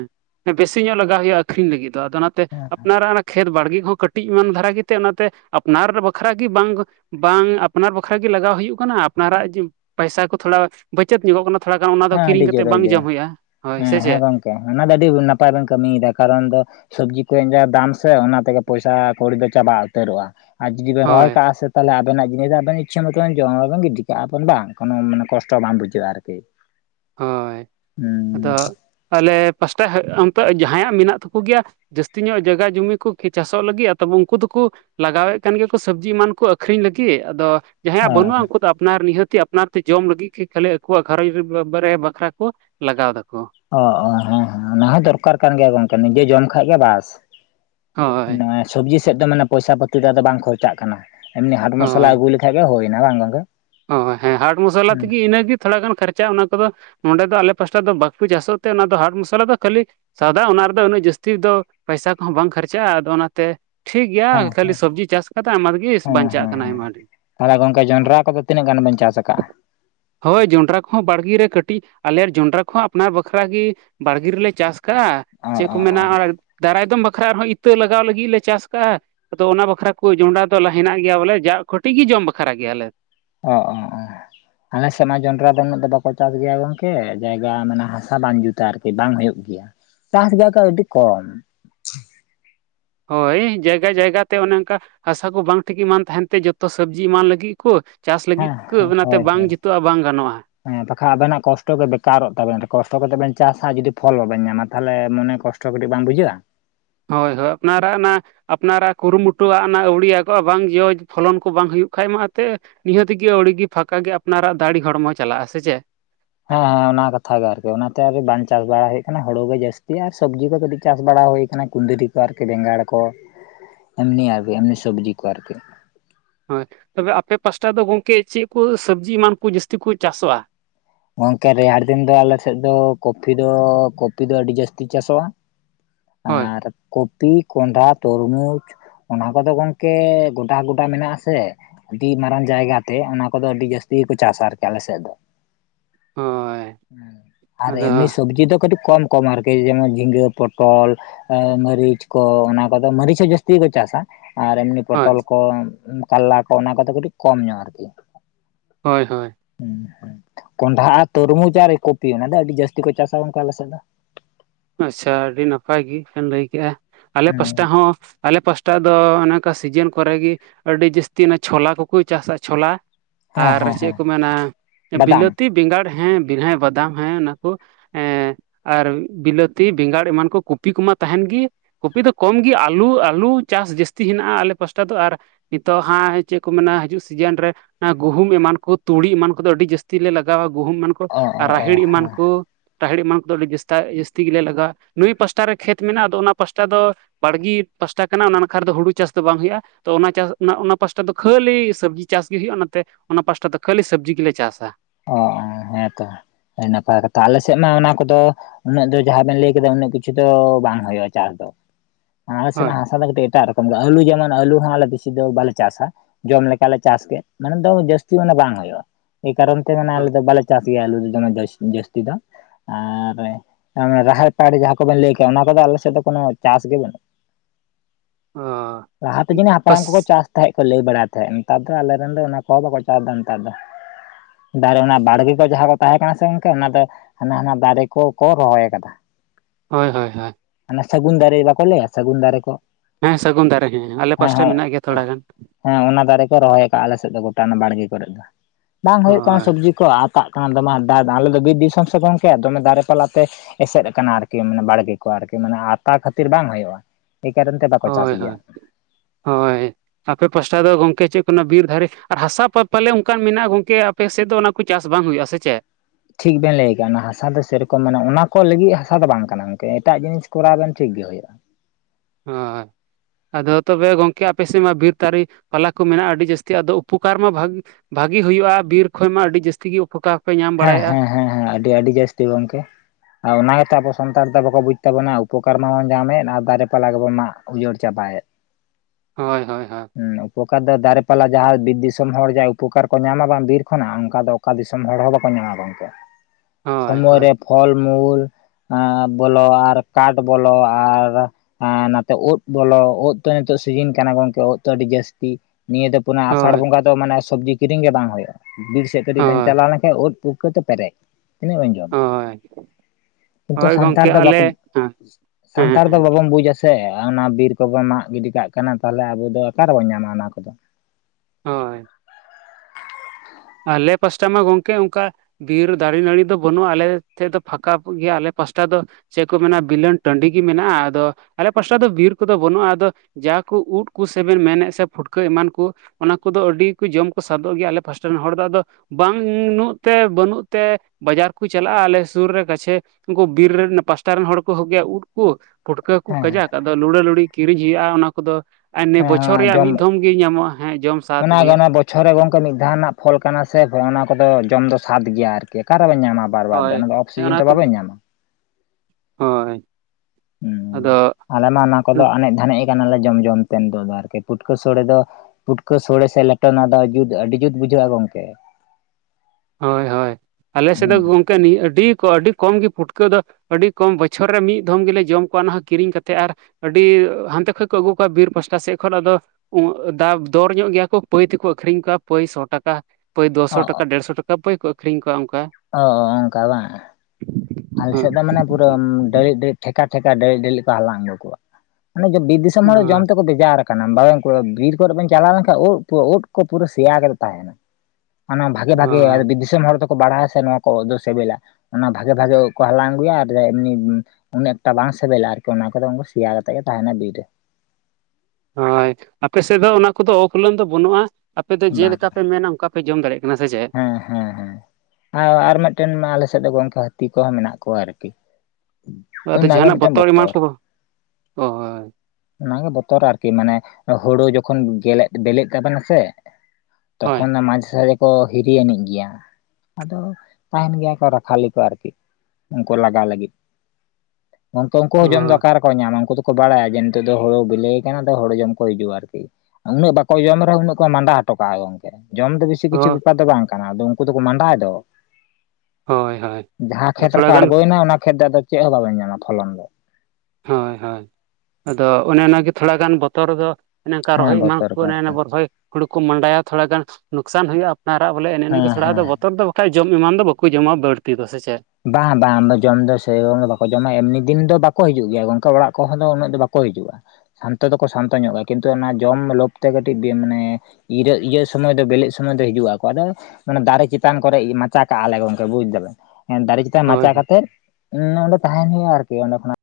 ᱵᱮᱥᱤ ᱧᱚᱜ ᱞᱟᱜᱟᱣ ᱦᱩᱭᱩᱜᱼᱟ ᱟᱹᱠᱷᱨᱤᱧ ᱞᱟᱹᱜᱤᱫ ᱫᱚ ᱟᱫᱚ ᱚᱱᱟᱛᱮ ᱦᱮᱸ ᱟᱯᱱᱟᱨᱟᱜ ᱠᱷᱮᱛ ᱵᱟᱲᱜᱮ ᱦᱚᱸ ᱠᱟᱹᱴᱤᱡ ᱮᱢᱟᱱ ᱫᱷᱟᱨᱟ ᱜᱮᱛᱮ ᱚᱱᱟᱛᱮ ᱟᱯᱱᱟᱨ ᱵᱟᱠᱷᱨᱟ ᱜᱮ ᱵᱟᱝ ᱵᱟᱝ ᱟᱯᱱᱟᱨ ᱵᱟᱠᱷᱨᱟᱜᱤ ᱞᱟᱜᱟᱣ ᱦᱩᱭᱩᱜ ᱠᱟᱱᱟ ᱟᱯᱱᱟᱨᱟᱜ ᱯᱟᱭᱥᱟ ᱠᱚ ᱛᱷᱚᱲᱟ ᱵᱟᱪᱟᱹᱫ ᱧᱚᱜᱚᱜ ᱠᱟᱱᱟ ᱛᱷᱚᱲᱟ ᱜᱟᱱ ᱚᱱᱟ ᱫᱚ ᱠᱤᱨᱤᱧ ᱟᱹᱰᱤ ᱠᱟᱛᱮ ᱡᱳᱨᱮ ᱵᱟᱝ ᱡᱳᱨ ᱡᱚᱢ ᱦᱩᱭᱩᱜᱼᱟ ᱦᱳᱭ ᱦᱮᱸ ᱥᱮ ᱦᱮᱸ ᱪᱮᱫ ᱜᱚᱝᱠᱮ ᱚᱱᱟ ᱫᱚ ᱟᱹᱰᱤ ᱱᱟᱯᱟᱭ ᱵᱮᱱ ᱠᱟᱹᱢᱤᱭᱮᱫᱟ ᱠᱟᱨᱚᱱ ᱫᱚ ᱥᱚᱵᱡᱤ ᱠᱚ ᱩᱱᱟᱹᱜ ᱫᱟᱢ ᱥᱮ ᱚᱱᱟ ᱛᱮᱜᱮ ᱯᱚᱭᱥᱟ ᱠᱚᱣᱲᱤ ᱠᱚ ᱪᱟᱵᱟ ᱩᱛᱟᱹᱨᱚᱜᱼᱟ ᱟᱨ ᱡᱩᱫᱤ ᱵᱤᱱ ᱨᱚᱦᱚᱭ ᱦᱳᱭ ᱠᱟᱜᱼᱟ ᱥᱮ ᱛᱟᱦᱚᱞᱮ ᱟᱵᱮᱱᱟᱜ ᱡᱤᱱᱤᱥ ᱫᱚ ᱟᱵᱮᱱ ᱤᱪ ᱪᱷᱟ ᱢᱚᱛᱚ ᱵᱤᱱ ᱡᱚᱢᱼᱟ ᱟᱨᱵᱤᱱ ᱜᱤᱛᱤᱡ ᱠᱟᱜᱼᱟ ᱵᱤᱱ ᱵᱟᱝ ᱠᱚᱱᱳ ᱢᱟᱱᱮ ᱠᱚᱥᱴᱚ ᱵᱟᱝ ᱵᱩᱡᱷᱟᱹᱜᱼᱟ ᱟᱨᱠᱤ᱾ ᱦᱳᱭ ᱦᱮᱸ ᱟᱫᱚ ᱟᱞᱮ ᱯᱟᱥᱴᱟ ᱚᱱᱛᱮ ᱡᱟᱦᱟᱸᱭᱟᱜ ᱢᱮᱱᱟᱜ ᱛᱟᱠᱚ ᱜᱮᱭᱟ ᱡᱟᱹᱥᱛᱤ ᱧᱚᱜ ᱡᱟᱜᱟ ᱡᱚᱢᱤ ᱠᱚ ᱠᱤ ᱪᱟᱥᱚᱜ ᱞᱟᱹᱜᱤᱫ ᱟᱫᱚ ᱩᱝᱠᱩ ᱫᱚᱠᱚ ᱞᱟᱜᱟᱣᱮᱫ ᱠᱟᱱ ᱜᱮᱭᱟᱠᱚ ᱥᱚᱵᱽᱡᱤ ᱮᱢᱟᱱ ᱠᱚ ᱟᱠᱷᱨᱤᱧ ᱞᱟᱹᱜᱤᱫ ᱟᱫᱚ ᱡᱟᱦᱟᱸᱭᱟᱜ ᱵᱟᱹᱱᱩᱜᱼᱟ ᱩᱱᱠᱩ ᱫᱚ ᱟᱯᱱᱟᱨ ᱱᱤᱦᱟᱹᱛᱤ ᱟᱯᱱᱟᱨᱛᱮ ᱡᱚᱢ ᱞᱟᱹᱜᱤᱫ ᱜᱮ ᱠᱷᱟᱹᱞᱤ ᱟᱠᱚᱣᱟᱜ ᱜᱷᱟᱨᱚᱸᱡᱽ ᱵᱟᱨᱦᱮ ᱵᱟᱠᱷᱨᱟ ᱠᱚ ᱞᱟᱜᱟᱣ ᱫᱟᱠᱚ᱾ ᱚ ᱦᱮᱸ ᱦᱮᱸ ᱚᱱᱟ ᱦᱚᱸ ᱫᱚᱨᱠᱟᱨ ᱠᱟᱱ ᱜᱮᱭᱟ ᱜᱚᱝᱠᱮ ᱱᱤᱡᱮ ᱡᱚᱢ ᱠᱷᱟᱡ ᱜᱮ ᱵᱟᱥ᱾ ᱦᱳᱭ ᱥᱚᱵᱡᱤ ᱥᱮᱫ ᱫᱚ ᱢᱟᱱᱮ ᱯᱚᱭᱥᱟ ᱯᱟᱛᱤ ᱫᱚ ᱵᱟᱝ ᱠᱷᱚᱨᱪᱟᱜ ᱠᱟᱱᱟ ᱮᱢᱱᱤ ᱦᱟᱴ ᱢᱚᱥᱞᱟ ᱟᱹᱜᱩ ᱞᱮᱠᱷᱟᱱ ᱛᱷᱮᱜᱮ ᱦᱩᱭᱱᱟ ᱵᱟᱝ ᱜᱚᱢᱠᱮ ᱜᱮ? ᱚ ᱦᱮᱸ ᱦᱟᱴ ᱢᱚᱥᱚᱞᱟ ᱛᱮᱜᱮ ᱤᱱᱟᱹᱜᱮ ᱛᱷᱚᱞᱟ ᱠᱷᱟᱱ ᱠᱷᱟᱨᱪᱟ ᱚᱱᱟ ᱠᱚᱫᱚ ᱱᱚᱰᱮ ᱫᱚ ᱟᱞᱮ ᱯᱟᱥᱴᱟ ᱫᱚ ᱵᱟᱠᱚ ᱪᱟᱥᱚᱜ ᱛᱮ ᱚᱱᱟ ᱫᱚ ᱦᱟᱴ ᱢᱚᱥᱞᱟ ᱫᱚ ᱠᱷᱟᱹᱞᱤ ᱥᱟᱣᱫᱟ ᱚᱱᱟ ᱨᱮᱫᱚ ᱩᱱᱟᱹᱜ ᱡᱟᱹᱥᱛᱤ ᱫᱚ ᱯᱟᱭᱥᱟ ᱠᱚᱦᱚᱸ ᱵᱟᱝ ᱠᱷᱟᱨᱪᱟᱜᱼᱟ ᱟᱫᱚ ᱚᱱᱟ ᱛᱮ ᱴᱷᱤᱠ ᱜᱮᱭᱟ ᱦᱮᱸ ᱠᱷᱟᱹᱞᱤ ᱥᱚᱵᱽᱡᱤ ᱪᱟᱥ ᱠᱟᱛᱮ ᱟᱭᱢᱟ ᱡᱤᱱᱤᱥ ᱵᱟᱧᱪᱟᱜ ᱠᱟᱱᱟ ᱟᱭᱢᱟ ᱰᱷᱮᱨ ᱛᱟᱞᱦᱮ ᱜᱚᱝᱠᱮ ᱡᱚᱸᱰᱨᱟ ᱠᱚᱫᱚ ᱛᱤᱱᱟᱹᱜ ᱜᱟᱱ ᱵᱮᱱ ᱪᱟᱥ ᱟᱠᱟᱟᱜᱼᱟ? ᱦᱳᱭ ᱡᱚᱸᱰᱨᱟ ᱠᱚᱦᱚᱸ ᱵᱟᱲᱜᱮ ᱨᱮ ᱠᱟᱹᱴᱤᱡ ᱟᱞᱮᱨ ᱡᱚᱸᱰᱨᱟ ᱠᱚᱦᱚᱸ ᱟᱯᱱᱟᱨ ᱵᱟᱠᱷᱨᱟ ᱜᱮ ᱵᱟᱲᱜᱮ ᱨᱮᱞᱮ ᱪᱟᱥ ᱠᱟᱜᱼᱟ ᱚ ᱪᱮᱫ ᱠᱚ ᱚ ᱢᱮᱱᱟ ᱟᱨ ᱫᱟᱨᱟᱭ ᱫᱚᱢ ᱵᱟᱠᱷᱨᱟ ᱟᱨᱦᱚᱸ ᱤᱛᱟᱹ ᱞᱟᱜᱟᱣ ᱞᱟᱹᱜᱤᱫ ᱞᱮ ᱪᱟᱥ ᱠᱟᱜᱼᱟ᱾ ᱟᱫᱚ ᱚᱱᱟ ᱵᱟᱠᱷᱨᱟ ᱠᱚ ᱡᱚᱸᱰᱨᱟ ᱫᱚ ᱦᱮᱱᱟᱜ ᱜᱮᱭᱟ ᱵᱚᱞᱮ ᱡᱟᱜ ᱠᱟᱴᱤᱡ ᱜᱮ ᱡᱚᱢ ᱵᱟᱠᱷᱨᱟ ᱜᱮᱭᱟᱞᱮ᱾ ᱚ ᱚ ᱚ- ᱟᱞᱮᱥᱮᱫ ᱢᱟ ᱡᱚᱱᱰᱨᱟ ᱫᱚ ᱩᱱᱟᱹᱜ ᱫᱚ ᱵᱟᱠᱚ ᱪᱟᱥ ᱜᱮᱭᱟ ᱜᱚᱝᱠᱮ ᱡᱟᱭᱜᱟ ᱢᱣᱱᱟᱜ ᱦᱟᱥᱟ ᱵᱟᱝ ᱡᱩᱛᱟ ᱟᱨᱠᱤ᱾ ᱵᱟᱝ ᱦᱩᱭᱩᱜ ᱜᱮᱭᱟ ᱪᱟᱥ ᱜᱟᱜᱟ ᱠᱚ ᱟᱹᱰᱤ ᱠᱚᱢ᱾ ᱦᱳᱭ ᱡᱟᱭᱜᱟ ᱡᱟᱭᱜᱟ ᱛᱮ ᱚᱱᱮ ᱚᱝᱠᱟ ᱦᱟᱥᱟ ᱠᱚ ᱵᱟᱝ ᱴᱷᱤᱠ ᱮᱢᱟᱱ ᱛᱟᱦᱮᱱ ᱛᱮ ᱡᱚᱛᱚ ᱥᱚᱵᱽᱡᱤ ᱮᱢᱟᱱ ᱞᱟᱹᱜᱤᱫ ᱠᱳ ᱪᱟᱥ ᱞᱟᱹᱜᱤᱫ ᱦᱮᱸ ᱠᱟᱹ ᱚᱱᱟᱛᱮ ᱦᱳᱭ ᱵᱟᱝ ᱦᱳᱭ ᱡᱩᱛᱟᱹᱜ-ᱟ ᱵᱟᱝ ᱜᱟᱱᱚᱜ-ᱟ ᱦᱮᱸ ᱵᱟᱠᱷᱟᱜ ᱟᱵᱮᱱᱟᱜ ᱠᱚᱥᱴᱚ ᱜᱮ ᱵᱮᱠᱟᱨᱚᱜ ᱛᱟᱵᱮᱱᱟ ᱠᱚᱥᱴᱚ ᱠᱟᱛᱮᱜ ᱵᱮᱱ ᱪᱟᱥᱟ ᱡᱩᱫᱤ ᱯᱷᱚᱞ ᱵᱟᱵᱮᱱ ᱧᱟᱢᱟ ᱛᱟᱦᱞᱮ ᱢᱚᱱᱮ ᱠᱚᱥ ᱴᱚ ᱠᱟᱹᱤᱡ ᱵᱟᱝ ᱵᱩᱡᱷᱟᱹᱜ-ᱟ ᱦᱳᱭ ᱦᱳᱭ ᱟᱯᱱᱟᱨᱟᱜ ᱚᱱᱟ ᱟᱯᱱᱟᱨᱟᱜ ᱠᱩᱨᱩᱢᱩᱴᱩᱣᱟᱜ ᱚᱱᱟ ᱟᱹᱣᱲᱤᱭᱟᱜ-ᱟ ᱵᱟᱝ ᱡᱚ ᱯᱷᱚᱞᱚᱱ ᱠᱚ ᱵᱟᱝ ᱦᱩᱭᱩᱜ ᱠᱷᱟᱱᱡ ᱢᱟ ᱚᱛᱮ ᱱᱤᱦᱟᱹᱛᱤᱜᱮ ᱟᱹᱣᱲᱤ ᱜᱮ ᱯᱷᱟᱠᱟ ᱜᱮ ᱟᱯᱱᱟᱨᱟᱜ ᱫᱟᱲᱮ ᱦᱚᱲᱢᱚ ᱪᱟᱞᱟᱜ ᱟᱥᱮ ᱪᱮᱜ ᱦᱮᱸ ᱦᱮᱸ ᱚᱱᱟ ᱠᱟᱛᱷᱟ ᱜᱮ ᱟᱨᱠᱤ ᱚᱱᱟᱛᱮ ᱟᱨ ᱵᱟᱝ ᱪᱟᱥ ᱵᱟᱲᱟ ᱦᱩᱭ ᱠᱟᱱᱟ ᱦᱳᱲᱳ ᱜᱮ ᱡᱟᱹᱥᱛᱤ ᱟᱨ ᱥᱚᱵᱽᱡᱤ ᱠᱚ ᱠᱟᱹᱴᱤᱡ ᱪᱟᱥ ᱵᱟᱲᱟ ᱦᱩᱭ ᱠᱟᱱᱟ ᱠᱩᱸᱫᱨᱤ ᱠᱚ ᱟᱨᱠᱤ ᱵᱮᱸᱜᱟᱲ ᱠᱚ ᱮᱢᱱᱤ ᱟᱨᱠᱤ ᱮᱢᱱᱤ ᱥᱚᱵᱽᱡᱤ ᱠᱚ ᱟᱨᱠᱤ ᱦᱚᱭ ᱛᱚᱵᱮ ᱟᱯᱮ ᱯᱟᱥᱴᱟ ᱫᱚ ᱜᱚᱝᱠᱮ ᱪᱮᱜ ᱠᱚ ᱥᱟᱵᱽᱡᱤ ᱮᱢᱟᱱ ᱠᱚ ᱡᱟᱹᱥᱛᱤ ᱠᱚ ᱪᱟᱥᱚᱜᱼᱟ ᱜᱚᱝᱠᱮ ᱨᱮᱭᱟᱲ ᱫᱤᱱ ᱫᱚ ᱟᱞᱮ ᱥᱮᱫ ᱫᱚ ᱠᱚᱯᱷᱤ ᱫᱚ ᱠᱚᱯᱤ ᱫᱚ ᱟᱹᱰᱤ ᱡᱟᱹᱥᱛᱤ ᱪᱟᱥᱚᱜᱼᱟ ᱦᱳᱭ ᱟᱨ ᱠᱚᱯᱤ ᱠᱚᱸᱰᱷᱟ ᱛᱚᱨᱢᱩᱡᱽ ᱚᱱᱟ ᱠᱚᱫᱚ ᱜᱚᱝᱠᱮ ᱜᱚᱰᱟ ᱜᱚᱰᱟ ᱢᱮᱱᱟᱜ ᱟᱥᱮ ᱟᱹᱫᱤ ᱢᱟᱨᱟᱝ ᱡᱟᱭᱜᱟᱛᱮ ᱚᱱᱟ ᱠᱚᱫᱚ ᱟᱹᱰᱤ ᱡᱟᱹᱥᱛᱤ ᱜᱮᱠᱚ ᱪᱟᱥᱟ ᱟᱨᱠᱤ ᱟᱞᱮ ᱥᱮᱫ ᱫᱚ ᱦᱚᱭ ᱟᱨ ᱮᱢᱱᱤ ᱥᱚᱵᱽᱡᱤ ᱫᱚ ᱠᱟᱹᱴᱤᱡ ᱠᱚᱢ ᱠᱚᱢ ᱟᱨᱠᱤ ᱡᱮᱢᱚᱱ ᱡᱷᱤᱸᱜᱟᱹ ᱯᱚᱴᱚᱞ ᱮᱸ ᱢᱟᱹᱨᱤᱪ ᱠᱚ ᱚᱱᱟ ᱠᱚᱫᱚ ᱢᱟᱹᱨᱤᱪ ᱦᱚᱸ ᱡᱟᱹᱥᱛᱤ ᱜᱮᱠᱚ ᱪᱟᱥᱟ ᱟᱨ ᱮᱢᱱᱤ ᱦᱳᱭ ᱯᱚᱴᱚᱞ ᱠᱚ ᱠᱟᱞᱞᱟ ᱠᱚ ᱚᱱᱟ ᱠᱚᱫᱚ ᱠᱟᱹᱴᱤᱡ ᱠᱚᱢ ᱧᱚᱜ ᱟᱨᱠᱤ ᱦᱳᱭ ᱦᱳᱭ ᱦᱩᱸ ᱦᱩᱸ ᱠᱚᱸᱰᱷᱟ ᱟᱨ ᱛᱩᱨᱢᱩᱡᱽ ᱟᱨ ᱠᱚᱯᱤ ᱚᱱᱟ ᱫᱚ ᱟᱹᱰᱤ ᱡᱟᱹᱥᱛᱤ ᱠᱚ ᱪᱟᱥᱟ ᱜᱚᱝᱠᱮ ᱟᱞᱮᱥᱮᱫ ᱫᱚ ᱟᱪᱪᱷᱟ ᱟᱹᱰᱤ ᱱᱟᱯᱟᱭ ᱜᱮ <unintelligible> ᱞᱟᱹᱭ ᱠᱮᱜ-ᱟ ᱟᱞᱮ ᱦᱩᱸ ᱯᱟᱥᱴᱟ ᱦᱚᱸ ᱟᱞᱮ ᱯᱟᱥᱴᱟ ᱫᱚ ᱚᱱᱮ ᱚᱝᱠᱟ ᱥᱤᱡᱤᱱ ᱠᱚᱨᱮ ᱜᱮ ᱟᱹᱰᱤ ᱡᱟᱹᱥᱛᱤ ᱚᱱᱟ ᱪᱷᱚᱞᱟ ᱠᱚᱠᱚ ᱪᱟᱥᱟ ᱪᱷᱚᱞᱟ ᱦᱮᱸ ᱟᱨ ᱦᱮᱸ ᱦᱮᱸ ᱪᱮᱜ ᱠᱚ ᱢᱮᱱᱟ ᱵᱟᱫᱟᱢ ᱵᱤᱞᱟᱹᱛᱤ ᱵᱮᱸᱜᱟᱲ ᱦᱮᱸ ᱵᱮ ᱵᱟᱫᱟᱢ ᱦᱮᱸ ᱚᱱᱟ ᱠᱚ ᱮᱸᱻ ᱟᱨ ᱵᱤᱞᱟᱹᱛᱤ ᱵᱮᱸᱜᱟᱲ ᱮᱢᱟᱱ ᱠᱚ ᱠᱩᱯᱤ ᱠᱚᱢᱟ ᱛᱟᱦᱮᱸᱱ ᱜᱮ ᱠᱩᱯᱤ ᱫᱚ ᱠᱚᱢ ᱜᱮ ᱟᱞᱩ ᱟᱞᱩ ᱪᱟᱥ ᱡᱟᱹᱥᱛᱤ ᱦᱮᱱᱟᱜ-ᱟ ᱟᱞᱮ ᱯᱟᱥᱴᱟ ᱫᱚ ᱟᱨ ᱱᱤᱛᱚᱜ ᱦᱟᱸᱜ ᱪᱮᱜ ᱠᱚ ᱢᱮᱱᱟ ᱦᱟᱹᱡᱩᱜ ᱥᱤᱡᱮᱱ ᱨᱮ ᱚᱸ ᱜᱩᱦᱩᱢ ᱮᱢᱟᱱ ᱠᱚ ᱛᱩᱲᱤ ᱮᱢᱟᱱ ᱠᱚᱫᱚ ᱟᱹᱰᱤ ᱡᱟᱹᱥᱛᱤ ᱞᱮ ᱞᱟᱜᱟᱣᱟ ᱜᱩᱦᱩᱢ ᱮᱢᱟᱱ ᱠᱚ ᱚ ᱚ ᱟᱨ ᱚ ᱨᱟᱦᱤᱲ ᱦᱮᱸ ᱮᱢᱟᱱ ᱠᱳ ᱨᱟᱦᱤᱲ ᱮᱢᱟᱱ ᱠᱚᱫᱚ ᱟᱹᱰᱤ ᱡᱟᱹᱥ ᱛᱟᱜ ᱡᱟᱹᱥᱛᱤ ᱜᱮᱞᱮ ᱞᱟᱜᱟ-ᱟ ᱱᱟᱹᱭ ᱯᱟᱥᱴᱟ ᱨᱮ ᱠᱷᱮᱛ ᱢᱮᱱᱟᱜ-ᱟ ᱟᱫᱚ ᱚᱱᱟ ᱯᱟᱥᱴᱟ ᱫᱚ ᱵᱟᱲᱜᱤ ᱯᱟᱥᱴᱟ ᱠᱟᱱᱟ ᱚᱱᱟ ᱱᱟᱠᱷᱟᱨᱮᱫᱚ ᱦᱩᱲᱩ ᱪᱟᱥ ᱫᱚ ᱵᱟᱝ ᱦᱩᱭᱩᱜ-ᱟ ᱛᱚ ᱚᱱᱟ ᱪᱟᱥ ᱚᱱᱟ ᱚᱱᱟ ᱯᱟᱥᱴᱟ ᱫᱚ ᱠᱷᱟᱹᱞᱤ ᱥᱟᱹᱵᱽᱡᱤ ᱪᱟᱥ ᱜᱮ ᱦᱩᱭᱩᱜ-ᱟ ᱚᱱᱟᱛᱮ ᱚᱱᱟ ᱯᱟᱥᱴᱟ ᱫᱚ ᱠᱷᱟᱹᱞᱤ ᱥᱟᱹᱵᱽᱡᱤ ᱜᱮᱞᱮ ᱪᱟᱥᱟ ᱚ ᱦᱮᱸ ᱛᱚ ᱟᱹᱫᱤ ᱱᱟᱯᱟᱭ ᱠᱟᱛᱷᱟ ᱟᱞᱮ ᱥᱮᱜ ᱢᱟ ᱚᱱᱟ ᱠᱚᱫᱚ ᱩᱱᱟᱹᱜ ᱫᱚ ᱡᱟᱦᱟ ᱵᱮᱱ ᱞᱟᱹᱭ ᱠᱮᱫᱟ ᱩᱱᱟᱹᱜ ᱠᱤᱪᱷᱩ ᱫᱚ ᱵᱟᱝ ᱦᱩᱭᱩᱜ-ᱟ ᱪᱟᱥ ᱫᱚ ᱟᱞᱮ ᱥᱮᱱᱟᱜ ᱦᱳᱭ ᱦᱟᱸᱥ ᱟᱞᱮ ᱫᱚ ᱠᱟᱴᱤᱡ ᱮᱴᱟᱜ ᱨᱚᱠᱚᱢ ᱜᱮ ᱟᱞᱩ ᱡᱮᱢᱚᱱ ᱟᱞᱩ ᱦᱚᱸ ᱟᱞᱮ ᱵᱮᱥᱤ ᱫᱚ ᱵᱟᱞᱮ ᱪᱟᱥᱟ ᱡᱚᱢ ᱞᱮᱠᱟᱞᱮ ᱪᱟᱥ ᱠᱮᱫ ᱢᱟᱱᱮ ᱫᱚ ᱡᱟᱹᱥᱛᱤ ᱢᱟᱱᱮ ᱵᱟᱝ ᱦᱩᱭᱩᱜ-ᱟ ᱮᱭ ᱠᱟᱨᱚᱱ ᱛᱮ ᱢᱟᱱᱮ ᱚ ᱟᱞᱮ ᱫᱚ ᱵᱟᱞᱮ ᱪᱟᱥ ᱡᱟᱹᱥ ᱟᱞᱩ ᱫᱚ ᱫᱚᱢᱮ ᱡᱟᱹᱥᱛᱤ ᱫᱚ ᱟᱨ ᱨᱟᱦᱮᱲ ᱯᱟᱲᱮ ᱡᱟᱦᱟᱸ ᱠᱚᱵᱮᱱ ᱞᱟᱹᱭ ᱠᱮᱜ-ᱟ ᱚᱱᱟ ᱠᱚᱫᱚ ᱟᱞᱮ ᱥᱮᱫ ᱫᱚ ᱠᱳᱱᱳ ᱪᱟᱥ ᱜᱮ ᱵᱟᱹᱱᱩᱜ-ᱟ ᱞᱟᱦᱟᱛᱮ ᱡᱟᱹᱱᱤ ᱦᱟᱯᱲᱟᱢ ᱵᱟᱥ ᱠᱚᱠᱚ ᱪᱟᱥ ᱛᱟᱦᱮᱸᱜ ᱠᱚ ᱞᱟᱹᱭ ᱵᱟᱲᱟᱭ ᱛᱟᱦᱮᱸᱜ ᱱᱮᱛᱟᱨ ᱫᱚ ᱟᱞᱮᱨᱮᱱ ᱫᱚ ᱚᱱᱟ ᱠᱚᱦᱚᱸ ᱵᱟᱠᱚ ᱪᱟᱥ ᱫᱟ ᱱᱮᱛᱟᱨ ᱫᱚ ᱫᱟᱲᱮ ᱚᱱᱟ ᱵᱟᱲᱜᱮ ᱠᱚ ᱡᱟᱦᱟ ᱠᱚ ᱛᱟᱦᱮ ᱠᱟᱱᱟ ᱥᱮ ᱜᱚᱝᱠᱮ ᱚᱱᱟ ᱫᱚ ᱦᱟᱱᱟ ᱦᱟᱱᱟ ᱫᱟᱨᱮ ᱠᱚ ᱠᱚ ᱨᱚᱦᱚᱭ ᱠᱟᱫᱟ ᱦᱳᱭ ᱦᱳᱭ ᱦᱳᱭ ᱚᱱᱮ ᱥᱟᱹᱜᱩᱱ ᱫᱟᱨᱮ ᱵᱟᱠᱚ ᱞᱟᱹᱭᱟ ᱥᱟᱹᱜᱩᱱ ᱫᱟᱨᱮ ᱠᱚ ᱦᱮᱸ ᱥᱟᱹᱜᱩᱱ ᱫᱟᱨᱮ ᱦᱮᱸ ᱟᱞᱮ ᱯᱟᱥᱴᱟ ᱢᱮᱱᱟᱜ ᱜᱮᱭᱟ ᱛᱷᱚᱲᱟ ᱜᱟᱱ ᱦᱮᱸ ᱚᱱᱟ ᱫᱟᱨᱮ ᱠᱚ ᱨᱚᱦᱚᱭ ᱠᱟᱜ-ᱟ ᱟᱞᱮ ᱥᱮᱫ ᱫᱚ ᱜᱚᱴᱟ ᱚᱱᱟ ᱵᱟᱲᱜᱮ ᱠᱚᱨᱮ ᱫᱚ ᱵᱟᱝ ᱦᱩᱭᱩᱜ ᱠᱟᱱᱟ ᱦᱳᱭ <unintelligible> ᱟᱞᱮ ᱫᱚ ᱵᱤᱨ ᱫᱤᱥᱚᱢ ᱥᱮ ᱜᱚᱝᱠᱮ ᱫᱚᱢᱮ ᱫᱟᱨᱮ ᱯᱟᱞᱟᱛᱮ ᱮᱥᱮᱫ ᱠᱟᱱᱟ ᱟᱨᱠᱤ ᱢᱟᱱᱮ ᱵᱟᱲᱜᱮ ᱠᱚ ᱟᱨᱠᱤ ᱢᱟᱱᱮ ᱟᱛᱟ ᱠᱷᱟᱹᱛᱤᱨ ᱵᱟᱝ ᱦᱩᱭᱩᱜ-ᱟ ᱮᱭ ᱠᱟᱨᱚᱱ ᱛᱮ ᱦᱳᱭ ᱦᱳᱭ ᱦᱳᱭ ᱟᱯᱮ ᱯᱟᱥᱴᱟ ᱫᱚ ᱜᱚᱝᱠᱮ ᱪᱮᱜ ᱠᱚ ᱱᱟ ᱵᱤᱨ ᱫᱷᱟᱨᱮ ᱟᱨ ᱦᱟᱥᱟ ᱯᱟᱼᱯᱟᱞᱮ ᱚᱝᱠᱟᱱ ᱢᱮᱱᱟᱜᱼᱟ ᱜᱚᱝᱠᱮ ᱟᱯᱮ ᱥᱮᱫ ᱫᱚ ᱚᱱᱟ ᱠᱚ ᱪᱟᱥ ᱵᱟᱝ ᱦᱩᱭᱩᱜ ᱟ ᱥᱮ ᱪᱮᱫ ᱴᱷᱤᱠ ᱵᱮᱱ ᱞᱟᱹᱭ ᱠᱟᱫᱼᱟ ᱚᱱᱟ ᱦᱟᱥᱟ ᱫᱚ ᱥᱮᱨᱚᱠᱚᱢ ᱢᱟᱱᱮ ᱚᱱᱟ ᱠᱚ ᱞᱟᱹᱜᱤᱫ ᱦᱟᱥᱟ ᱫᱚ ᱵᱟᱝ ᱠᱟᱱᱟ ᱮᱴᱟᱜ ᱡᱤᱱᱤᱥ ᱠᱚᱨᱟᱣ ᱵᱮᱱ ᱴᱷᱤᱠ ᱜᱮ ᱦᱩᱭᱩᱜᱼᱟ ᱦᱳᱭ ᱟᱫᱚ ᱛᱚᱵᱮ ᱜᱚᱢᱠᱮ ᱟᱯᱮ ᱥᱮᱫ ᱢᱟ ᱵᱤᱨ ᱛᱟᱨᱮ ᱯᱟᱞᱟ ᱠᱚ ᱢᱮᱱᱟᱜᱼᱟ ᱟᱹᱰᱤ ᱡᱟᱹᱥᱛᱤ ᱟᱫᱚ ᱩᱯᱚᱠᱟᱨ ᱢᱟ ᱵᱷᱟ ᱵᱷᱟᱜᱤ ᱦᱩᱭᱩᱜᱼᱟ ᱵᱤᱨ ᱠᱷᱚᱡ ᱢᱟ ᱟᱹᱰᱤ ᱡᱟᱹᱥᱛᱤ ᱜᱮ ᱩᱯᱚᱠᱟ ᱦᱮᱸ ᱦᱮᱸ ᱦᱮᱸ ᱦᱮᱸ ᱟᱹᱰᱤ ᱟᱹᱰᱤ ᱡᱟᱹᱥᱛᱤ ᱜᱚᱝᱠᱮ ᱟᱨ ᱚᱱᱟᱛᱮ ᱟᱵᱚ ᱥᱟᱱᱛᱟᱲ ᱫᱚ ᱵᱟᱠᱚ ᱵᱩᱡ ᱛᱟᱵᱚᱱᱟ ᱩᱯᱚᱠᱟᱨ ᱢᱟᱵᱚᱱ ᱧᱟᱢᱮᱫ ᱟᱨ ᱫᱟᱨᱮ ᱯᱟᱞᱟ ᱜᱮᱵᱚᱱ ᱢᱟᱜ ᱩᱡᱟᱹᱲ ᱪᱟᱵᱟᱭᱮᱫ ᱦᱳᱭ ᱦᱳᱭ ᱦᱳᱭ ᱦᱮᱸ ᱩᱯᱚᱠᱟᱨ ᱫᱚ ᱫᱟᱨᱮ ᱯᱟᱞᱟ ᱡᱟᱦᱟᱸ ᱵᱤᱨ ᱫᱤᱥᱚᱢ ᱦᱚᱲᱟᱭ ᱩᱯᱚᱠᱟᱨ ᱠᱚ ᱧᱟᱢᱟ ᱵᱟᱝ ᱵᱤᱨ ᱠᱷᱚᱱᱟᱜ ᱚᱱᱠᱟ ᱫᱚ ᱚᱠᱟ ᱫᱤᱥᱚᱢ ᱦᱚᱲ ᱦᱚᱸ ᱵᱟᱝ ᱵᱟᱝ ᱠᱚ ᱧᱟᱢᱟ ᱜᱚᱝᱠᱮ ᱦᱳᱭ ᱥᱚᱢᱚᱭ ᱦᱳᱭ ᱨᱮ ᱯᱷᱚᱞ ᱢᱩᱞ ᱟᱨ ᱵᱚᱞᱚ ᱟᱨ ᱠᱟᱴ ᱵᱚᱞᱚ ᱟᱨ ᱱᱟᱛᱮ ᱩᱫ ᱵᱚᱞᱚ ᱩᱫ ᱛᱚ ᱱᱤᱛᱚᱜ ᱥᱤᱡᱤᱱ ᱠᱟᱱᱟ ᱜᱚᱝᱠᱮ ᱩᱫ ᱛᱚ ᱟᱹᱰᱤ ᱡᱟᱹᱥᱛᱤ ᱱᱤᱭᱟᱹ ᱫᱚ ᱚᱱᱟ ᱟᱥᱟᱲ ᱦᱳᱭ ᱵᱚᱸᱜᱟ ᱫᱚ ᱢᱟᱱᱮ ᱥᱚᱵᱽᱡᱤ ᱠᱤᱨᱤᱧ ᱜᱮ ᱵᱟᱝ ᱦᱩᱭᱩᱜ-ᱟ ᱵᱤᱨ ᱥᱮᱫ ᱠᱟᱹᱴᱤᱡ ᱵᱮᱱ ᱦᱳᱭ ᱪᱟᱞᱟᱣ ᱞᱮᱱᱠᱷᱟᱱ ᱩᱫ ᱯᱩᱠᱟ. ᱛᱮ ᱯᱮᱨᱮᱡ ᱛᱤᱱᱟᱹᱜ ᱵᱤᱱ ᱡᱚᱢ ᱦᱳᱭ ᱠᱤᱱᱛᱩ ᱦᱳᱭ ᱥᱟᱱᱛᱟᱲ ᱜᱚᱝᱠᱮ ᱫᱚ ᱵᱟᱠᱚ ᱟᱞᱮ ᱦᱮᱸ ᱦᱮᱸ ᱥᱟᱱᱛᱟᱲ ᱫᱚ ᱦᱮᱸ ᱵᱟᱵᱚᱱ ᱵᱩᱡᱟ ᱥᱮ ᱚᱱᱟ ᱵᱤᱨ ᱠᱚᱵᱚᱱ ᱢᱟᱜ ᱜᱤᱰᱤ ᱠᱟᱜ ᱠᱟᱱᱟ ᱛᱟᱦᱚᱞᱮ ᱟᱵᱚ ᱫᱚ ᱚᱠᱟᱨ ᱨᱮᱵᱚᱱ ᱧᱟᱢᱟ ᱚᱱᱟ ᱠᱚᱫᱚ ᱦᱳᱭ ᱟᱞᱮ ᱯᱟᱥᱴᱟ ᱢᱟ ᱜᱚᱢᱠᱮ ᱚᱱᱠᱟ ᱵᱤᱨ ᱫᱟᱨᱮ ᱱᱟᱹᱲᱤ ᱫᱚ ᱵᱟᱹᱱᱩᱜᱼᱟ ᱟᱞᱮ ᱥᱮᱫ ᱫᱚ ᱯᱷᱟᱸᱠᱟ ᱜᱮᱭᱟ ᱟᱞᱮ ᱯᱟᱥᱴᱟ ᱫᱚ ᱪᱮᱫ ᱠᱚ ᱢᱮᱱᱟ ᱵᱤᱞᱟᱹᱱ ᱴᱟᱺᱰᱤ ᱜᱮ ᱢᱮᱱᱟᱜᱼᱟ ᱟᱫᱚ ᱟᱞᱮ ᱯᱟᱥᱴᱟ ᱫᱚ ᱵᱤᱨ ᱠᱚᱫᱚ ᱵᱟᱹᱱᱩᱜᱼᱟ ᱟᱫᱚ ᱡᱟ ᱠᱚ ᱩᱫ ᱠᱚ ᱥᱮᱵᱮᱱ ᱢᱮᱱᱮᱫ ᱥᱮ ᱯᱷᱩᱴᱠᱟᱹ ᱮᱢᱟᱱᱠᱩ ᱚᱱᱟ ᱠᱚᱫᱚ ᱟᱹᱰᱤ ᱠᱚ ᱡᱚᱢ ᱠᱚ ᱥᱟᱫᱚᱜ ᱜᱮᱭᱟ ᱟᱞᱮ ᱯᱟᱥᱴᱟ ᱨᱮᱱ ᱦᱚᱲ ᱫᱚ ᱟᱫᱚ ᱵᱟᱝ ᱵᱩᱱᱩᱜ ᱛᱮ ᱵᱟᱹᱱᱩᱜ ᱛᱮ ᱵᱟᱡᱟᱨ ᱠᱚ ᱪᱟᱞᱟᱜᱼᱟ ᱟᱞᱮ ᱥᱩᱨ ᱨᱮ ᱠᱟᱪᱷᱮ ᱩᱱᱠᱩ ᱵᱤᱨ ᱨᱮᱱ ᱯᱟᱥᱴᱟ ᱨᱮᱱ ᱦᱚᱲ ᱠᱚ ᱦᱟᱜᱩᱭᱟ ᱩᱫ ᱩᱫ ᱠᱚ ᱯᱷᱩᱴᱠᱟᱹ ᱠᱚ ᱦᱮᱸ ᱠᱟᱡᱟᱠ ᱟᱫᱚ ᱞᱩᱲᱟᱹ ᱞᱩᱲᱤ ᱠᱤᱨᱤᱧ ᱦᱩᱭᱩᱜᱼᱟ ᱚᱱᱟ ᱠᱚᱫᱚ ᱟᱨ ᱦᱮᱸ ᱵᱚᱪᱷᱚᱨ ᱦᱮᱸ ᱨᱮᱭᱟᱜ ᱡᱚᱢ ᱢᱤᱫ ᱫᱷᱚᱢ ᱜᱮ ᱧᱟᱢᱚᱜᱼᱟ ᱦᱮᱸ ᱡᱚᱢ ᱥᱟᱫ ᱚᱱᱟᱜᱮ ᱵᱚᱞᱮ ᱚᱱᱟ ᱵᱚᱪᱷᱚᱨ ᱨᱮ ᱜᱚᱝᱠᱮ ᱢᱤᱫ ᱫᱷᱟᱣ ᱨᱮᱱᱟᱜ ᱯᱷᱚᱞ ᱠᱟᱱᱟ ᱥᱮ ᱚᱱᱟ ᱠᱚᱫᱚ ᱡᱚᱢ ᱫᱚ ᱥᱟᱫ ᱜᱮᱭᱟ ᱟᱨᱠᱤ ᱚᱠᱟᱨᱮᱵᱚᱱ ᱧᱟᱢᱟ ᱵᱟᱨ ᱵᱟᱨ ᱫᱚ ᱦᱳᱭ ᱚᱱᱟ ᱫᱚ ᱦᱮᱸ ᱚᱯᱷᱥᱤᱡᱮᱱ ᱚᱱᱟ ᱛᱚ ᱠᱚ ᱵᱟᱵᱮᱱ ᱧᱟᱢᱟ ᱦᱳᱭ ᱦᱮᱸ ᱟᱫᱚ ᱟᱞᱮ ᱢᱟ ᱚᱱᱟ ᱠᱚᱫᱚ ᱮᱱᱮᱡ ᱫᱷᱟᱱᱤᱡ ᱠᱟᱱᱟᱞᱮ ᱡᱚᱢ ᱡᱚᱢ ᱛᱮ ᱟᱨᱠᱤ ᱯᱩᱴᱠᱟᱹ ᱥᱚᱲᱮ ᱫᱚ ᱯᱩᱴᱠᱟᱹ ᱥᱚᱲᱮ ᱥᱮ ᱞᱮᱴᱚ ᱚᱱᱟ ᱫᱚ ᱡᱩᱛ ᱟᱹᱰᱤ ᱡᱩᱛ ᱵᱩᱡᱷᱟᱹᱜᱼᱟ ᱜᱚᱢᱠᱮ ᱦᱳᱭ ᱦᱳᱭ ᱟᱞᱮ ᱥᱮᱫ ᱫᱚ ᱜᱚᱢᱠᱮ ᱱᱤᱭᱟᱹ ᱟᱹᱰᱤ ᱟᱹᱰᱤ ᱠᱚᱢ ᱜᱮᱮ ᱯᱷᱩᱴᱠᱟᱹ ᱫᱚ ᱟᱹᱰᱤ ᱠᱚᱢ ᱵᱚᱪᱷᱚᱨ ᱨᱮ ᱢᱤᱫ ᱫᱷᱚᱢ ᱜᱮᱞᱮ ᱡᱚᱢ ᱠᱚᱣᱟ ᱚᱱᱟ ᱦᱚᱸ ᱠᱤᱨᱤᱧ ᱠᱟᱛᱮᱫ ᱟᱨ ᱟᱹᱰᱤ ᱦᱟᱱᱛᱮ ᱠᱷᱚᱱ ᱠᱚ ᱟᱹᱜᱩ ᱠᱚᱣᱟ ᱵᱤᱨ ᱯᱟᱥᱴᱟ ᱥᱮᱫ ᱠᱷᱚᱱ ᱟᱫᱚ ᱫᱟ ᱫᱚᱨ ᱧᱚᱜ ᱜᱮᱭᱟ ᱠᱚ ᱯᱟᱹᱭ ᱛᱮᱠᱚ ᱟᱹᱠᱷᱨᱤᱧ ᱠᱚᱣᱟ ᱯᱟᱹᱭ ᱥᱚ ᱴᱟᱠᱟ ᱯᱟᱹᱭ ᱫᱚᱥᱚ ᱚ ᱴᱟᱠᱟ ᱰᱮᱲᱥᱚ ᱴᱟᱠᱟ ᱯᱟᱹᱭ ᱠᱚ ᱟᱹᱠᱷᱨᱤᱧ ᱠᱚᱣᱟ ᱚᱱᱠᱟ ᱚ ᱚᱱᱠᱟ ᱵᱟᱝ ᱟᱞᱮ ᱦᱳᱭ ᱥᱮᱫ ᱫᱚ ᱢᱟᱱᱮ ᱯᱩᱨᱟᱹ ᱰᱟᱹᱞᱤᱡ ᱰᱟᱹᱞᱤᱡ ᱴᱷᱮᱠᱟ ᱴᱷᱮᱠᱟ ᱰᱟᱹᱞᱤᱡ ᱰᱟᱹᱞᱤᱡ ᱠᱚ ᱦᱟᱞᱟᱝ ᱟᱹᱜᱩ ᱠᱚᱣᱟ ᱢᱟᱱᱮ ᱚᱱᱟ ᱫᱚ ᱥᱚᱢ ᱦᱚᱲ ᱡᱚᱢ ᱦᱳᱭ ᱛᱮᱠᱚ ᱵᱮᱡᱟᱨ ᱠᱟᱱᱟ ᱵᱮᱱ ᱵᱤᱨ ᱠᱚᱨᱮ ᱵᱮᱱ ᱪᱟᱞᱟᱣ ᱞᱮᱱᱠᱷᱟᱱ ᱩᱫ ᱩᱫ ᱠᱚ ᱯᱩᱨᱟᱹ ᱥᱮᱭᱟ ᱠᱟᱛᱮᱫ ᱛᱟᱦᱮᱱᱟ ᱚᱱᱟ ᱵᱷᱟᱜᱮ ᱵᱷᱟᱜᱮ ᱦᱳᱭ ᱵᱤᱨ ᱫᱤᱥᱚᱢ ᱦᱚᱲ ᱫᱚᱠᱚ ᱵᱟᱲᱟᱭᱟ ᱥᱮ ᱱᱚᱣᱟ ᱠᱚ‌ᱳᱫ ᱫᱚ ᱥᱤᱵᱤᱞᱟ ᱚᱱᱟ ᱵᱷᱟᱜᱮ ᱵᱷᱟᱜᱮ ᱠᱮ ᱠᱚ ᱦᱟᱞᱟᱝ ᱟᱹᱜᱩᱭᱟ ᱮᱢᱱᱤ ᱩᱱᱟᱹ ᱮᱠᱴᱟ ᱵᱟᱝ ᱥᱤᱵᱮᱞᱟ ᱟᱨᱠᱤ ᱚᱱᱟ ᱠᱚᱫᱚ ᱩᱱᱠᱩ ᱥᱮᱭᱟ ᱠᱟᱛᱮᱜ ᱜᱮ ᱛᱟᱦᱮᱱᱟ ᱵᱤᱨ ᱨᱮ ᱦᱳᱭ ᱟᱯᱮ ᱥᱮᱫ ᱫᱚ ᱚᱱᱟ ᱠᱚᱫᱚ ᱚᱠᱩᱞᱟ. ᱱ ᱫᱚ ᱵᱟᱹᱱᱩᱜᱼᱟ ᱟᱯᱮ ᱫᱚ ᱡᱮ ᱵᱟᱝ ᱞᱮᱠᱟ ᱯᱮ ᱵᱟᱝ ᱢᱮᱱᱟ ᱚᱱᱠᱟ ᱯᱮ ᱡᱚᱢ ᱫᱟᱲᱮᱭᱟᱜ ᱠᱟᱱᱟ ᱥᱮ ᱪᱮᱫ ᱦᱮᱸ ᱦᱮᱸ ᱟᱨ ᱢᱤᱫᱴᱮᱱ ᱟᱞᱮᱥᱮᱫ ᱫᱚ ᱜᱚᱝᱠᱮ ᱦᱟᱹᱛᱤ ᱠᱚᱦᱚᱸ ᱢᱮᱱᱟᱜ ᱠᱚᱣᱟ ᱟᱨᱠᱤ ᱟᱫᱚ ᱚᱱᱟᱜᱮ ᱡᱟᱦᱟᱸᱱᱟᱜ ᱢᱤᱫᱴᱮᱱ ᱵᱚᱛᱚᱨ ᱮᱢᱟᱱ ᱠᱚ ᱦᱳᱭ ᱚᱱᱟᱜᱮ ᱵᱚᱛᱚᱨ ᱟᱨᱠᱤ ᱢᱟᱱᱮ ᱦᱳᱲᱳ ᱡᱚᱠᱷᱚᱱ ᱜᱮᱞᱮ ᱵᱮᱞᱮᱫ ᱛᱟᱵᱮᱱᱟ ᱥᱮ ᱦᱳᱭ ᱛᱚᱠᱷᱚᱱ ᱫᱚ ᱢᱟᱡᱷᱮ ᱥᱟᱡᱷᱮ ᱠᱚ ᱦᱤᱨᱤ ᱟᱹᱱᱤᱡ ᱜᱮᱭᱟ᱾ ᱟᱫᱚ ᱛᱟᱦᱮᱱ ᱜᱮᱭᱟ ᱠᱚ ᱨᱟᱠᱷᱟᱞᱤ ᱠᱚ ᱟᱨᱠᱤ ᱩᱱᱠᱩ ᱞᱟᱜᱟ ᱞᱟᱹᱜᱤᱫ ᱩᱱᱠᱩ ᱩᱱᱠᱩ ᱦᱚᱸ ᱡᱚᱢ ᱫᱚ ᱚᱠᱟ ᱨᱮᱠᱚ ᱧᱟᱢᱟ ᱩᱱᱠᱩ ᱫᱚᱠᱚ ᱵᱟᱲᱟᱭᱟ ᱡᱮ ᱱᱤᱛᱳᱜ ᱫᱚ ᱦᱩᱲᱩ ᱵᱮᱞᱮ ᱠᱟᱱᱟ ᱦᱩᱲᱩ ᱡᱚᱢ ᱠᱚ ᱦᱤᱡᱩᱜ-ᱟ ᱟᱨᱠᱤ ᱩᱱᱟᱹᱜ ᱵᱟᱠᱚ ᱡᱚᱢ ᱨᱮᱦᱚᱸ ᱩᱱᱟᱹᱜ ᱠᱚ ᱢᱟᱸᱰᱟ ᱦᱚᱴᱚ ᱠᱟᱜ-ᱟ ᱜᱚᱢᱠᱮ ᱡᱚᱢ ᱫᱚ ᱵᱮᱥᱤ ᱪᱮᱫ ᱦᱳᱭ ᱠᱤᱪᱷᱩ ᱵᱮᱯᱟᱨ ᱫᱚ ᱵᱟᱝ ᱠᱟᱱᱟ ᱟᱫᱚ ᱩᱱᱠᱩ ᱫᱚᱠᱚ ᱢᱟᱸᱰᱟᱭ ᱫᱚ ᱦᱳᱭ ᱦᱳᱭ ᱡᱟᱦᱟᱸ ᱟᱫᱚ ᱠᱷᱮᱛ ᱛᱷᱚᱲᱟ ᱨᱮᱠᱚ ᱜᱟᱱ ᱟᱬᱜᱚᱭᱮᱱᱟ ᱚᱱᱟ ᱠᱷᱮᱛ ᱨᱮᱫᱚ ᱪᱮᱫ ᱦᱚᱸ ᱵᱟᱵᱮᱱ ᱧᱟᱢᱟ ᱯᱷᱚᱞᱚᱱ ᱫᱚ ᱦᱳᱭ ᱦᱳᱭ ᱟᱫᱚ ᱚᱱᱮ ᱚᱱᱟ ᱜᱮ ᱛᱷᱚᱲᱟ ᱜᱟᱱ ᱵᱚᱛᱚᱨ ᱫᱚ ᱚᱱᱮᱝᱠᱟ ᱦᱮᱸ ᱨᱚᱦᱚᱭ ᱮᱢᱟᱱ ᱵᱚᱛᱚᱨ ᱠᱚ ᱜᱮ ᱚᱱᱮ ᱚᱱᱟ ᱟᱨᱠᱤ ᱵᱚ ᱨᱚᱦᱚᱭ ᱦᱩᱲᱩ ᱠᱚ ᱢᱟᱸᱰᱟᱭᱟ ᱛᱷᱚᱲᱟᱜᱟᱱ ᱞᱚᱠᱥᱟᱱ ᱦᱩᱭᱩᱜᱼᱟ ᱟᱯᱱᱟᱨᱟᱜ ᱵᱚᱞᱮ ᱮᱱᱮ ᱮᱱᱮ ᱜᱮ ᱦᱮᱸ ᱛᱷᱚᱲᱟ ᱦᱮᱸ ᱟᱫᱚ ᱵᱚᱛᱚᱨ ᱫᱚ ᱵᱟᱠᱷᱟᱡ ᱡᱚᱢ ᱮᱢᱟᱱ ᱫᱚ ᱵᱟᱠᱚ ᱡᱚᱢᱟ ᱵᱟᱹᱲᱛᱤ ᱫᱚ ᱥᱮ ᱪᱮᱫ ᱵᱟᱝ ᱵᱟᱝ ᱡᱚᱢ ᱫᱚ ᱥᱮᱨᱚᱠᱚᱢ ᱫᱚ ᱵᱟᱠᱚ ᱡᱚᱢᱟ ᱮᱢᱱᱤ ᱫᱤᱱ ᱫᱚ ᱵᱟᱠᱚ ᱦᱤᱡᱩᱜ ᱜᱮᱭᱟ ᱜᱚᱝᱠᱮ ᱚᱲᱟᱜ ᱠᱚᱦᱚᱸ ᱫᱚ ᱩᱱᱟᱹᱜ ᱫᱚ ᱵᱟᱠᱚ ᱦᱤᱡᱩᱜᱼᱟ ᱥᱟᱱᱛᱚ ᱫᱚᱠᱚ ᱥᱟᱱᱛᱚ ᱧᱚᱜ ᱜᱮᱭᱟ ᱠᱤᱱᱛᱩ ᱚᱱᱮ ᱡᱚᱢ ᱞᱳᱵᱷ ᱛᱮ ᱠᱟᱹᱴᱤᱡ ᱫᱤ ᱢᱟᱱᱮ ᱤᱨᱟᱹ ᱤᱭᱟᱹ ᱥᱚᱢᱚᱭ ᱫᱚ ᱵᱮᱞᱮᱜ ᱥᱚᱢᱚᱭ ᱫᱚ ᱦᱤᱡᱩᱜ ᱟᱠᱚ ᱟᱫᱚ ᱢᱟᱱᱮ ᱫᱟᱨᱮ ᱪᱮᱛᱟᱱ ᱠᱚᱨᱮ ᱢᱟᱪᱟ ᱠᱟᱜ ᱟᱞᱮ ᱜᱚᱢᱠᱮ ᱵᱩᱡ ᱫᱟ ᱵᱮᱱ ᱦᱮᱸ ᱫᱟᱨᱮ ᱪᱮᱛᱟᱱ ᱦᱳᱭ ᱢᱟᱪᱟ ᱠᱟᱛᱮᱜ ᱚᱸᱰᱮ ᱛᱟᱦᱮᱸᱱ ᱦᱩᱭᱩᱜᱼᱟ ᱟᱨᱠᱤ ᱚᱸᱰᱮ ᱠᱷᱚᱱᱟᱜ